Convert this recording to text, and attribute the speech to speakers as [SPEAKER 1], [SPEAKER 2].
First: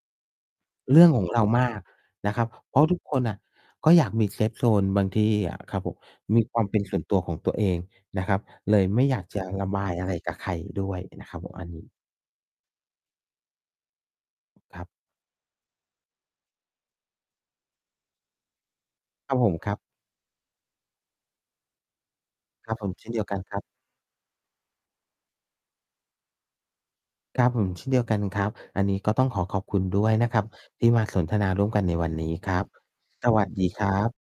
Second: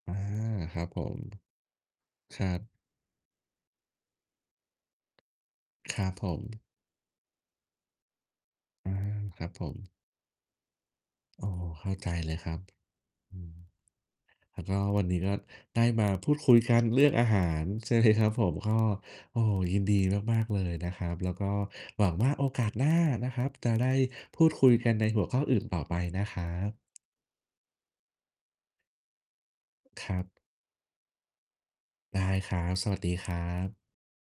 [SPEAKER 1] อา ครับ
[SPEAKER 2] เ
[SPEAKER 1] ผ
[SPEAKER 2] รื่อง
[SPEAKER 1] ม
[SPEAKER 2] ของเรามากนะ
[SPEAKER 1] ค
[SPEAKER 2] ครั
[SPEAKER 1] ร
[SPEAKER 2] บ
[SPEAKER 1] ับ
[SPEAKER 2] เพราะทุกคนน่ะ ก็อยากมี เซฟโซน บางทีอะครับผ
[SPEAKER 1] ค
[SPEAKER 2] ม
[SPEAKER 1] รับผ
[SPEAKER 2] มีคว
[SPEAKER 1] ม
[SPEAKER 2] ามเป็นส่วนตัวของตัวเองนะครับ เลย
[SPEAKER 1] อา
[SPEAKER 2] ไม่อยากจ
[SPEAKER 1] คร
[SPEAKER 2] ะ
[SPEAKER 1] ับผ
[SPEAKER 2] ระบ
[SPEAKER 1] ม
[SPEAKER 2] ายอะไรกับใครด้วยนะครับ
[SPEAKER 1] อ๋
[SPEAKER 2] ผ
[SPEAKER 1] อ
[SPEAKER 2] ม อันน
[SPEAKER 1] เ
[SPEAKER 2] ี
[SPEAKER 1] ข้
[SPEAKER 2] ้
[SPEAKER 1] าใจเลยครับ อืม แล้วก
[SPEAKER 2] ค
[SPEAKER 1] ็
[SPEAKER 2] รับ
[SPEAKER 1] วันนี้ก็ได้มาพูดคุยกันเรื่องอาหาร ใช่ไหมครับผม ก็
[SPEAKER 2] ครั
[SPEAKER 1] โอ
[SPEAKER 2] บ
[SPEAKER 1] ้
[SPEAKER 2] ผ
[SPEAKER 1] โฮ
[SPEAKER 2] ม ครั
[SPEAKER 1] ย
[SPEAKER 2] บ
[SPEAKER 1] ินดีมาก ๆ เลยนะครับ แล้วก็หวังว่าโอกา
[SPEAKER 2] คร
[SPEAKER 1] ส
[SPEAKER 2] ับ
[SPEAKER 1] ห
[SPEAKER 2] ผ
[SPEAKER 1] น้
[SPEAKER 2] ม
[SPEAKER 1] า
[SPEAKER 2] เช่นเดีย
[SPEAKER 1] น
[SPEAKER 2] ว
[SPEAKER 1] ะ
[SPEAKER 2] กั
[SPEAKER 1] ค
[SPEAKER 2] น
[SPEAKER 1] รับ
[SPEAKER 2] ครับ
[SPEAKER 1] จะได้พูดคุยกันในหัวข้ออื่นต่อไปนะครับ
[SPEAKER 2] ครับผม เช่นเดียวกันครับ อันนี้ก็ต้องขอขอบคุณด
[SPEAKER 1] ค
[SPEAKER 2] ้ว
[SPEAKER 1] ร
[SPEAKER 2] ย
[SPEAKER 1] ั
[SPEAKER 2] น
[SPEAKER 1] บ
[SPEAKER 2] ะครับ ที่มาสนทนาร่วมกันในวัน
[SPEAKER 1] ได้
[SPEAKER 2] นี้ค
[SPEAKER 1] ค
[SPEAKER 2] ร
[SPEAKER 1] รั
[SPEAKER 2] ับ
[SPEAKER 1] บ สวัสดีค
[SPEAKER 2] ส
[SPEAKER 1] รั
[SPEAKER 2] วัสดี
[SPEAKER 1] บ
[SPEAKER 2] ครับ